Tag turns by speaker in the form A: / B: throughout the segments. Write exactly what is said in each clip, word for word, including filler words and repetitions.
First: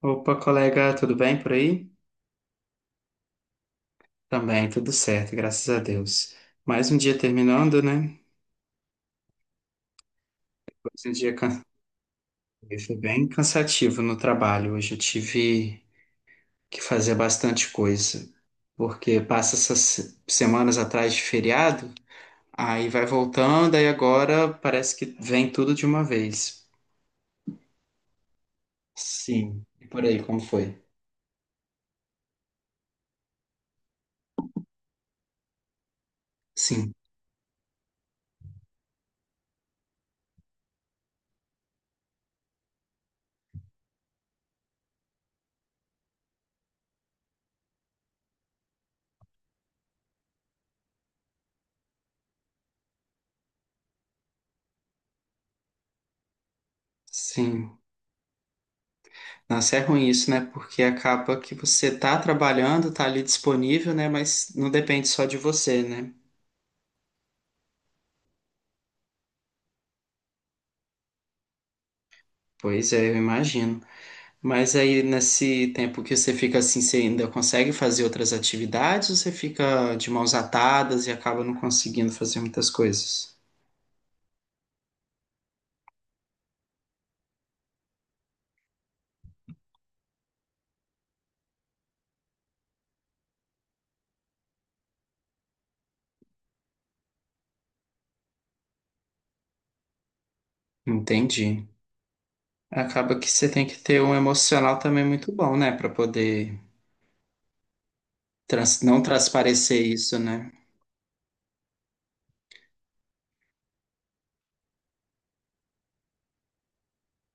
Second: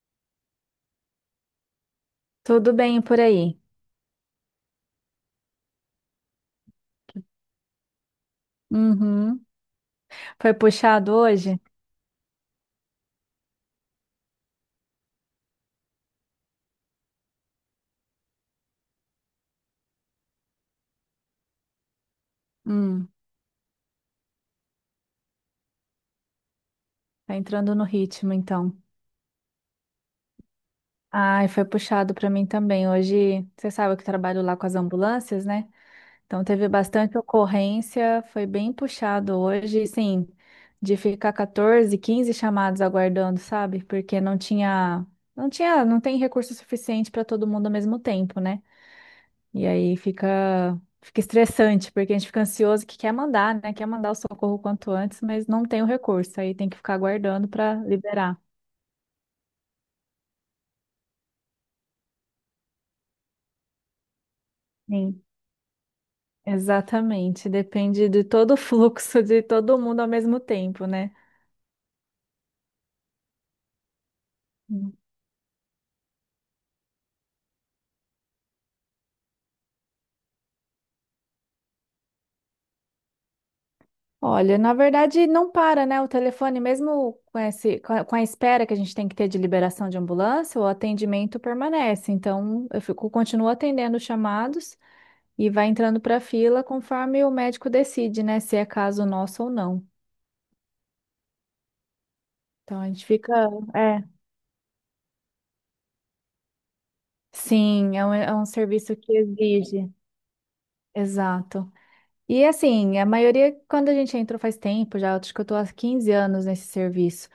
A: Opa, colega, tudo bem por aí?
B: Tudo bem por aí?
A: Também, tudo certo, graças a Deus. Mais um dia terminando, né?
B: Uhum. Foi
A: Mais um
B: puxado
A: dia
B: hoje?
A: can- Foi bem cansativo no trabalho. Hoje eu tive que fazer bastante coisa, porque passa essas se- semanas atrás de feriado, aí vai
B: Hum.
A: voltando, aí agora parece que vem tudo de uma vez.
B: Tá entrando no ritmo, então.
A: Sim. E por aí, como foi?
B: Ai, foi puxado pra mim também. Hoje, você sabe que eu trabalho lá com as ambulâncias, né? Então teve
A: Sim,
B: bastante ocorrência, foi bem puxado hoje, sim, de ficar quatorze, quinze chamados aguardando, sabe? Porque não tinha, não tinha, não tem recurso suficiente para todo mundo ao mesmo tempo, né? E aí fica, fica estressante, porque a gente fica ansioso que quer mandar, né? Quer mandar o socorro quanto antes, mas não tem o recurso. Aí tem que ficar aguardando para
A: sim.
B: liberar.
A: Nossa, é ruim isso, né? Porque acaba que você tá trabalhando, tá ali disponível, né? Mas não depende
B: Sim.
A: só de você, né?
B: Exatamente. Depende de todo o fluxo de todo mundo ao mesmo tempo, né?
A: Pois é, eu imagino. Mas
B: Hum.
A: aí, nesse tempo que você fica assim, você ainda consegue fazer outras atividades ou você fica de mãos atadas e acaba não conseguindo fazer muitas coisas?
B: Olha, na verdade não para, né? O telefone, mesmo com esse, com a com a espera que a gente tem que ter de liberação de ambulância, o atendimento permanece. Então, eu fico, continuo atendendo os chamados. E vai entrando para a fila conforme o médico decide, né, se é caso nosso ou não.
A: Entendi.
B: Então a gente
A: Acaba que
B: fica,
A: você tem que ter
B: é,
A: um emocional também muito bom, né? Pra poder
B: sim, é um, é um
A: trans-
B: serviço
A: não
B: que
A: transparecer
B: exige,
A: isso, né?
B: exato. E assim, a maioria, quando a gente entrou faz tempo já, acho que eu tô há quinze anos nesse serviço.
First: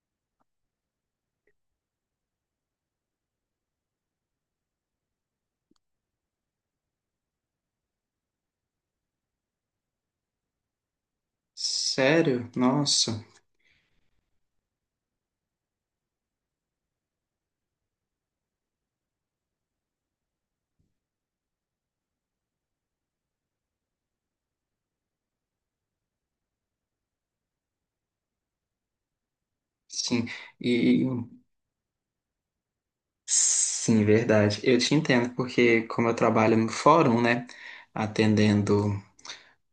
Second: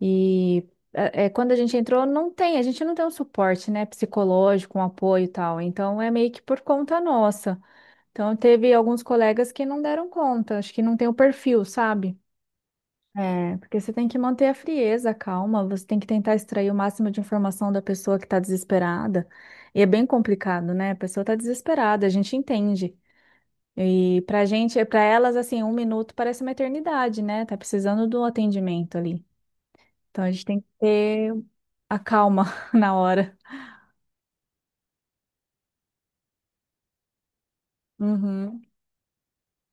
B: E é, é, quando a gente entrou, não tem, a gente não tem um suporte, né, psicológico, um apoio e tal. Então é meio que por conta nossa. Então teve alguns colegas que não deram conta, acho que não tem o perfil, sabe?
A: Sério? Nossa.
B: É, porque você tem que manter a frieza, a calma, você tem que tentar extrair o máximo de informação da pessoa que está desesperada. E é bem complicado, né? A pessoa está desesperada, a gente entende. E pra gente, é, pra elas, assim, um minuto parece uma eternidade, né? Tá precisando do atendimento ali. Então
A: Sim.
B: a gente tem que
A: E
B: ter a calma na hora.
A: Sim, verdade. Eu te entendo, porque como eu trabalho no fórum, né,
B: Uhum.
A: atendendo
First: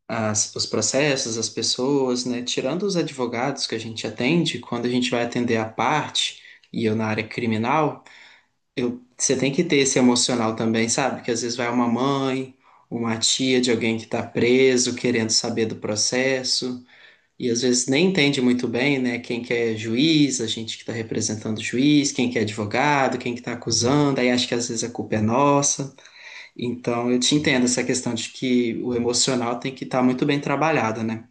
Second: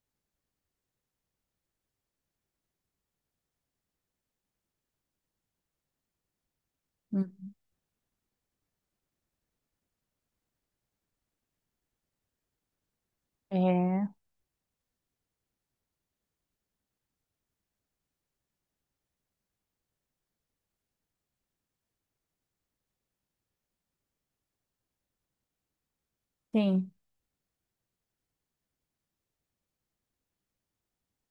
A: as, os processos, as pessoas, né, tirando os advogados que a gente atende, quando a gente vai atender a parte, e eu na área
B: Uhum.
A: criminal, eu, você tem que ter esse emocional também, sabe? Que às vezes vai uma mãe, uma tia de alguém que
B: É,
A: está preso, querendo saber do processo. E às vezes nem entende muito bem, né, quem que é juiz, a gente que está representando o juiz, quem que é advogado, quem que está acusando, aí acha que às vezes a culpa é nossa.
B: sim.
A: Então eu te entendo essa questão de que o emocional tem que estar muito bem trabalhado, né?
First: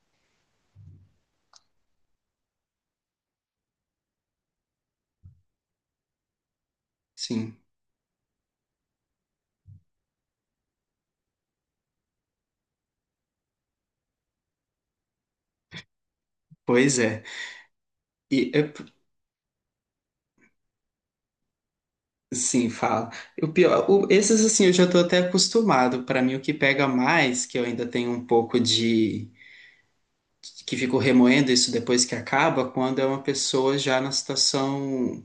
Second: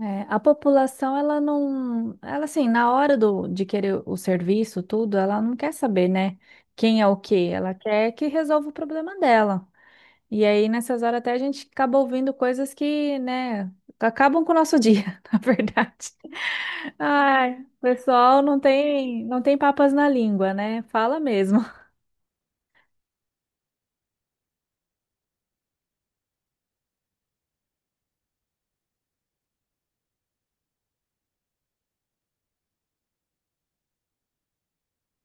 B: É, a população, ela não, ela assim, na hora do, de querer o serviço, tudo, ela não quer saber, né, quem é o quê,
A: Sim,
B: ela quer que resolva o problema dela. E aí, nessas horas, até a gente acaba ouvindo coisas que, né, acabam com o nosso dia, na verdade.
A: pois é.
B: Ai, o pessoal
A: E
B: não
A: eu-
B: tem, não tem papas na língua, né, fala mesmo.
A: sim, fala. O pior, o- esses assim eu já estou até acostumado. Para mim o que pega mais, que eu ainda tenho um pouco de que fico remoendo isso depois que acaba, quando é uma pessoa já na situação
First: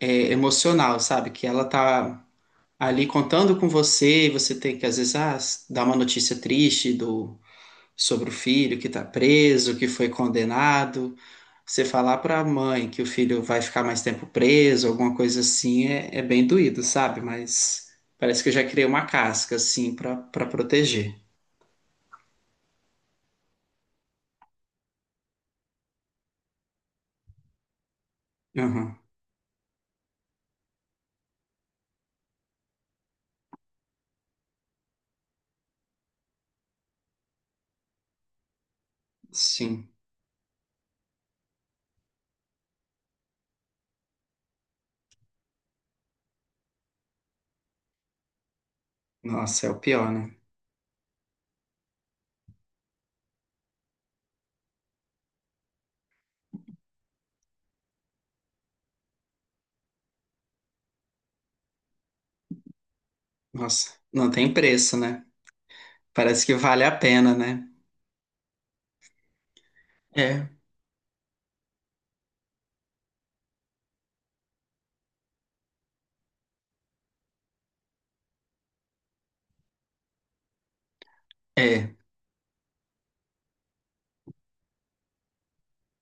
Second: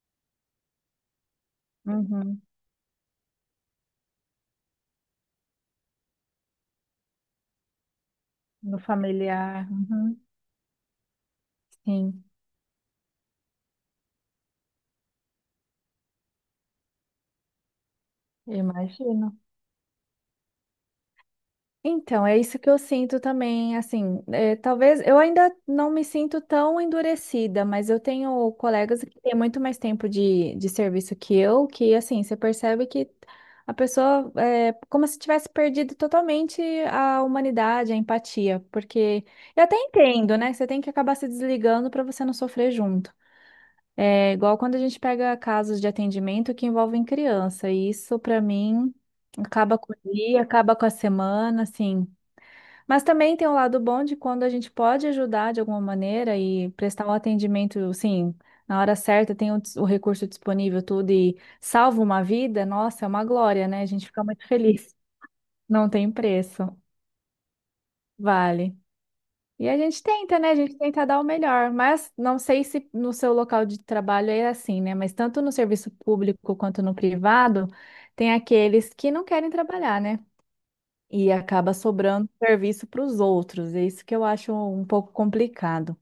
A: é, emocional, sabe? Que ela tá
B: Uhum,
A: ali contando com você e você tem que, às vezes, ah, dar uma notícia triste do, sobre o filho
B: no
A: que tá
B: familiar,
A: preso, que foi
B: uhum,
A: condenado. Você falar
B: sim,
A: pra mãe que o filho vai ficar mais tempo preso, alguma coisa assim, é, é bem doído, sabe? Mas parece que eu já criei uma
B: imagino.
A: casca, assim, pra, pra proteger.
B: Então, é isso que eu sinto também, assim, é, talvez eu ainda não me sinto tão endurecida, mas eu tenho
A: Uhum,
B: colegas que têm muito mais tempo de, de serviço que eu, que assim, você percebe que a pessoa é como se tivesse perdido totalmente a humanidade, a empatia, porque eu até
A: sim.
B: entendo, né? Você tem que acabar se desligando para você não sofrer junto. É igual quando a gente pega casos de atendimento que envolvem criança, e isso para mim
A: Nossa, é o
B: acaba com o
A: pior, né?
B: dia, acaba com a semana, assim. Mas também tem o lado bom de quando a gente pode ajudar de alguma maneira e prestar um atendimento, assim, na hora certa, tem o, dis- o recurso disponível, tudo, e salva uma vida, nossa, é uma glória, né? A
A: Nossa,
B: gente fica
A: não
B: muito
A: tem
B: feliz.
A: preço, né?
B: Não tem
A: Parece que
B: preço,
A: vale a pena, né?
B: vale. E a gente tenta,
A: É,
B: né? A gente tenta dar o melhor, mas não sei se no seu local de trabalho é assim, né? Mas tanto no serviço público quanto no privado, tem aqueles que não querem trabalhar, né? E acaba
A: é,
B: sobrando serviço para os outros. É isso que eu acho um pouco complicado.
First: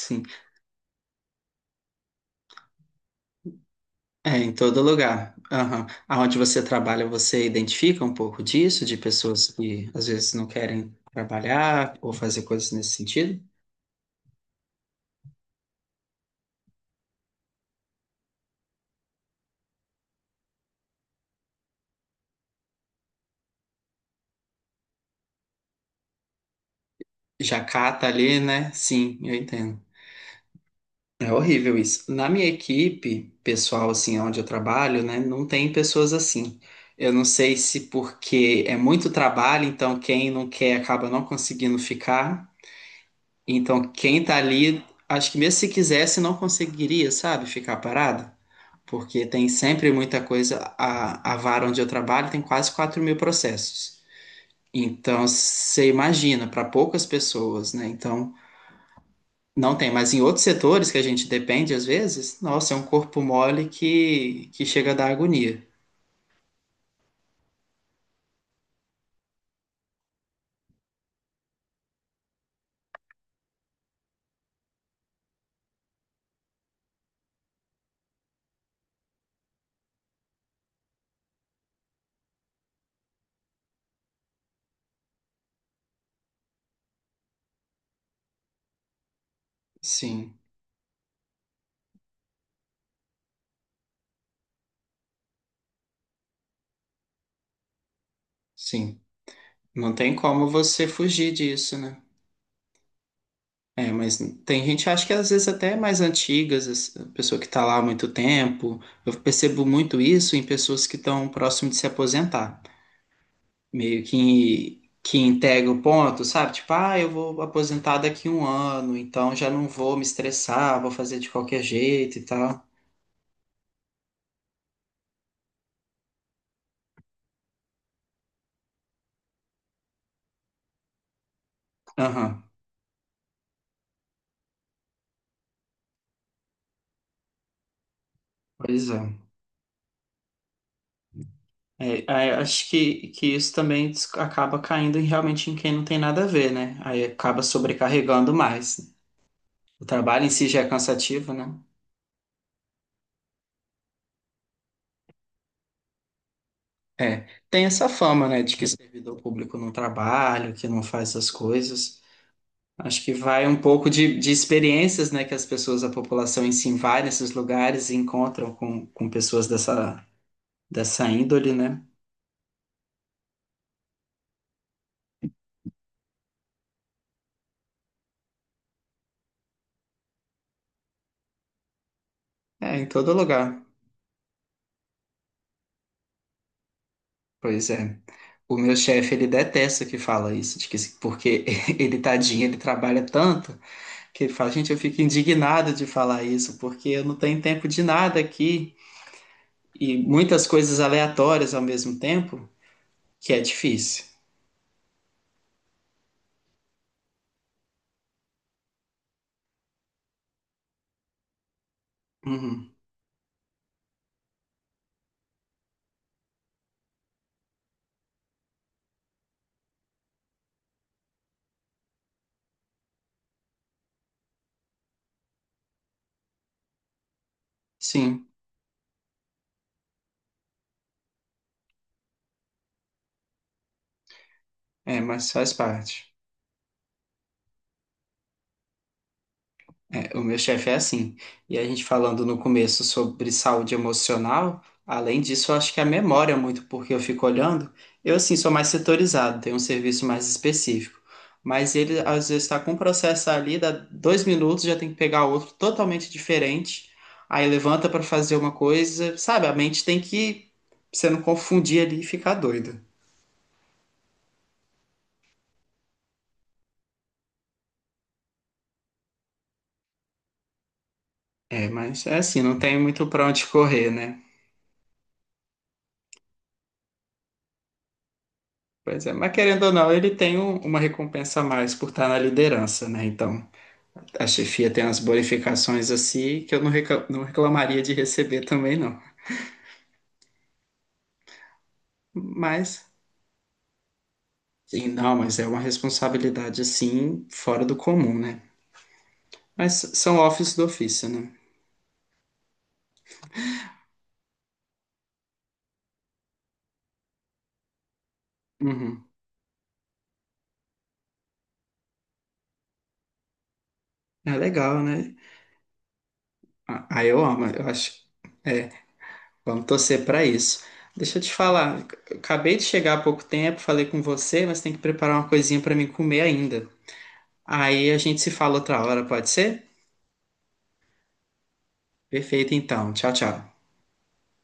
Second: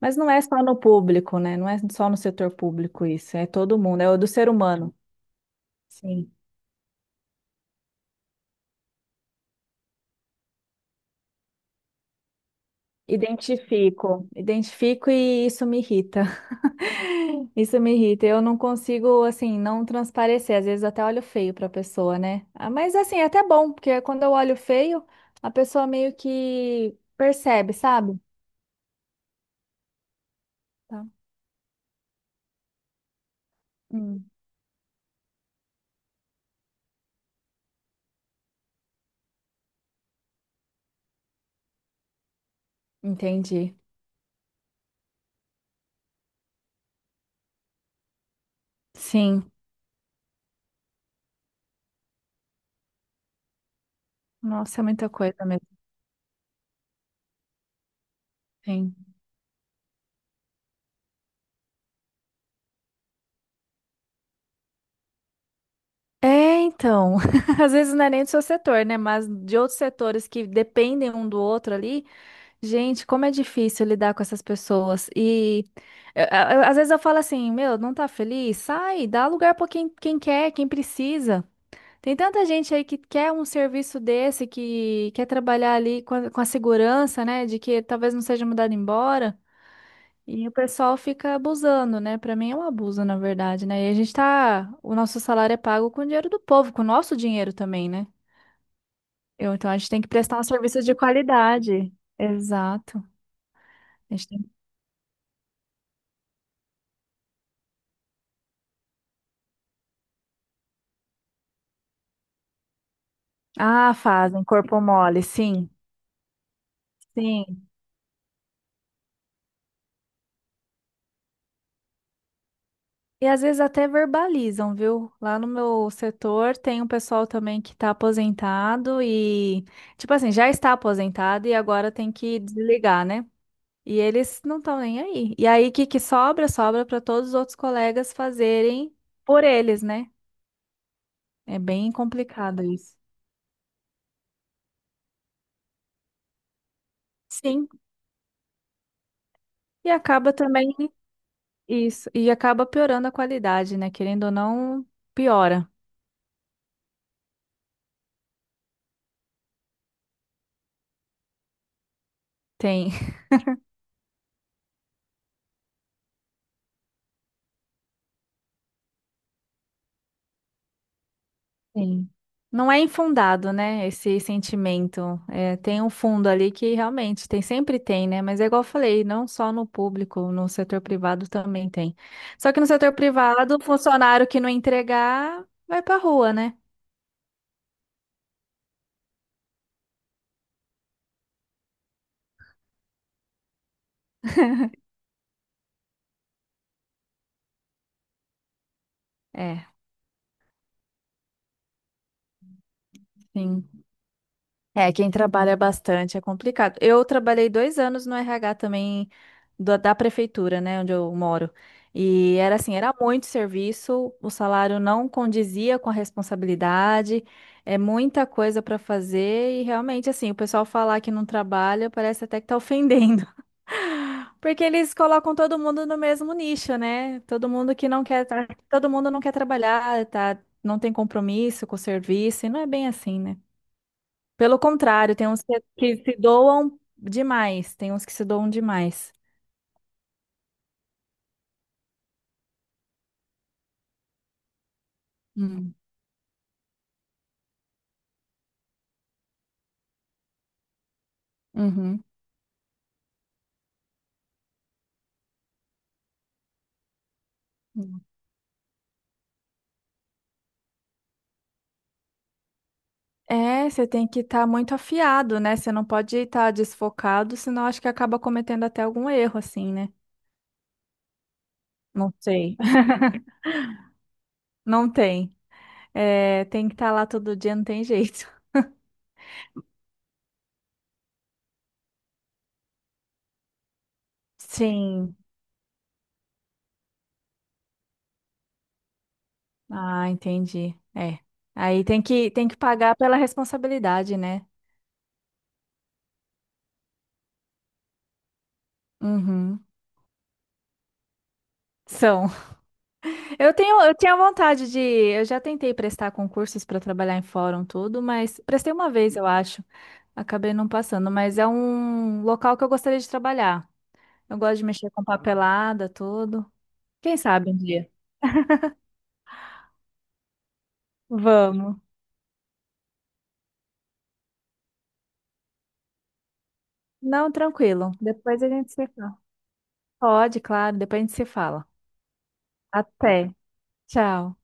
B: Mas não é só no público, né? Não é só no setor público isso, é todo mundo, é o do
A: É,
B: ser
A: em todo
B: humano.
A: lugar. Aham.
B: Sim.
A: Aonde você trabalha, você identifica um pouco disso, de pessoas que às vezes não querem trabalhar ou fazer coisas nesse sentido?
B: Identifico, identifico e isso me irrita. Isso me irrita. Eu não consigo, assim, não transparecer. Às vezes até olho feio para a pessoa, né? Ah, mas, assim, é até bom, porque quando eu olho feio, a pessoa meio que
A: Já
B: percebe,
A: cata
B: sabe?
A: ali, né? Sim, eu entendo.
B: Tá.
A: É horrível isso. Na minha equipe, pessoal, assim,
B: Hum.
A: onde eu trabalho, né, não tem pessoas assim. Eu não sei se porque é muito trabalho, então quem não quer acaba não conseguindo ficar.
B: Entendi.
A: Então, quem tá ali, acho que mesmo se quisesse, não conseguiria, sabe, ficar parado. Porque tem
B: Sim.
A: sempre muita coisa. A, a vara onde eu trabalho tem quase quatro mil processos.
B: Nossa, é muita
A: Então,
B: coisa mesmo.
A: você imagina, para poucas pessoas, né? Então,
B: Sim.
A: não tem. Mas em outros setores que a gente depende, às vezes, nossa, é um corpo mole que, que chega a dar agonia.
B: É, então. Às vezes não é nem do seu setor, né? Mas de outros setores que dependem um do outro ali. Gente, como é difícil lidar com essas pessoas. E eu- eu- às vezes eu falo assim: meu, não tá feliz? Sai, dá lugar pra quem, quem quer, quem precisa. Tem tanta gente aí que quer um serviço desse, que quer trabalhar ali com a, com a segurança, né? De que talvez não seja mudado embora.
A: Sim,
B: E o pessoal fica abusando, né? Pra mim é um abuso, na verdade, né? E a gente tá. O nosso salário é pago com o dinheiro do povo, com o nosso dinheiro também, né?
A: sim.
B: Eu- então a gente
A: Não
B: tem que
A: tem
B: prestar um
A: como
B: serviço
A: você
B: de
A: fugir disso,
B: qualidade.
A: né?
B: Exato.
A: É,
B: A
A: mas
B: gente tem-
A: tem gente, acho que às vezes até é mais antigas, as- a pessoa que está lá há muito tempo. Eu percebo muito isso em pessoas que estão próximo de se aposentar.
B: Ah,
A: Meio
B: fazem corpo
A: que, que
B: mole, sim.
A: integra o ponto, sabe? Tipo, ah, eu vou
B: Sim.
A: aposentar daqui um ano, então já não vou me estressar, vou fazer de qualquer jeito e tal.
B: E às vezes até verbalizam, viu? Lá no meu setor tem um pessoal também que tá aposentado e, tipo assim, já está aposentado e agora tem que
A: Aham,
B: desligar, né? E eles não estão nem aí. E aí, o que que sobra? Sobra para todos os outros colegas
A: pois
B: fazerem
A: é.
B: por eles, né? É bem
A: É, é,
B: complicado
A: acho
B: isso.
A: que, que isso também des- acaba caindo em- realmente em quem não tem nada a ver, né? Aí acaba
B: Sim,
A: sobrecarregando mais. O
B: e
A: trabalho em
B: acaba
A: si já é
B: também
A: cansativo, né?
B: isso, e acaba piorando a qualidade, né? Querendo ou não, piora.
A: É, tem essa fama, né, de que servidor público não trabalha, que não faz essas coisas.
B: Tem,
A: Acho que vai um pouco de, de experiências, né, que as pessoas, a população em si vai nesses lugares e encontram com, com pessoas dessa, dessa índole, né?
B: tem. Não é infundado, né? Esse sentimento. É, tem um fundo ali que realmente tem, sempre tem, né? Mas é igual eu falei, não só no público, no setor privado também tem. Só que no
A: É, em
B: setor
A: todo
B: privado, o
A: lugar.
B: funcionário que não entregar vai pra rua, né?
A: Pois é. O meu chefe, ele detesta que fala isso, de que, porque ele, tadinho, ele trabalha tanto, que ele fala, gente, eu fico indignado de falar isso, porque eu não tenho tempo de nada aqui,
B: É,
A: e muitas coisas aleatórias ao mesmo tempo. Que é
B: sim.
A: difícil.
B: É, quem trabalha bastante é complicado. Eu trabalhei dois anos no R H também da da prefeitura, né, onde eu moro. E era
A: Uhum.
B: assim, era muito serviço, o salário não condizia com a responsabilidade, é muita coisa para fazer e realmente assim, o pessoal falar que não trabalha parece até que tá ofendendo. Porque eles colocam todo mundo no mesmo nicho, né? Todo mundo que não quer,
A: Sim,
B: tra- todo mundo não quer trabalhar, tá? Não tem compromisso com o serviço, e não é bem assim, né? Pelo
A: é,
B: contrário, tem
A: mas
B: uns
A: faz
B: que, que
A: parte.
B: se doam demais. Tem uns que se doam demais.
A: É, o meu chefe é assim. E a gente falando no começo sobre saúde emocional, além disso, eu acho
B: Hum,
A: que a memória é muito, porque eu fico olhando. Eu, assim, sou mais setorizado, tenho um serviço mais específico. Mas ele,
B: uhum.
A: às vezes, está com um processo ali, dá dois minutos, já tem que pegar outro totalmente diferente. Aí levanta
B: Hum.
A: para fazer uma coisa, sabe? A mente tem que, pra você não confundir ali e ficar doida.
B: É, você tem que estar muito afiado, né? Você não pode estar desfocado, senão acho que acaba cometendo até algum erro, assim, né?
A: É, mas
B: Não
A: é assim,
B: sei.
A: não tem muito pra onde correr, né?
B: Não tem. É, tem que estar lá todo dia, não tem jeito.
A: Pois é, mas querendo ou não, ele tem um- uma recompensa a mais por estar na liderança, né? Então, a chefia tem umas
B: Sim.
A: bonificações assim que eu não reca- não reclamaria de receber também, não.
B: Ah, entendi. É. Aí tem que, tem que,
A: Mas,
B: pagar pela responsabilidade, né?
A: sim, não, mas é uma responsabilidade assim, fora do comum, né?
B: Uhum.
A: Mas são office do ofício, né?
B: São. Eu tenho, eu tinha vontade de. Eu já tentei prestar concursos para trabalhar em fórum, tudo, mas prestei uma
A: Uhum.
B: vez, eu acho. Acabei não passando, mas é um local que eu gostaria de trabalhar.
A: É
B: Eu gosto de
A: legal,
B: mexer com
A: né?
B: papelada, tudo.
A: Ah, ah,
B: Quem
A: eu amo,
B: sabe um
A: eu
B: dia?
A: acho. É, vamos torcer para isso. Deixa eu te
B: Vamos.
A: falar, eu acabei de chegar há pouco tempo, falei com você, mas tem que preparar uma coisinha para mim comer ainda.
B: Não,
A: Aí
B: tranquilo.
A: a gente se
B: Depois a
A: fala
B: gente
A: outra
B: se
A: hora,
B: fala.
A: pode ser?
B: Pode, claro, depois a gente se fala.
A: Perfeito, então. Tchau,
B: Até.
A: tchau.
B: Tchau.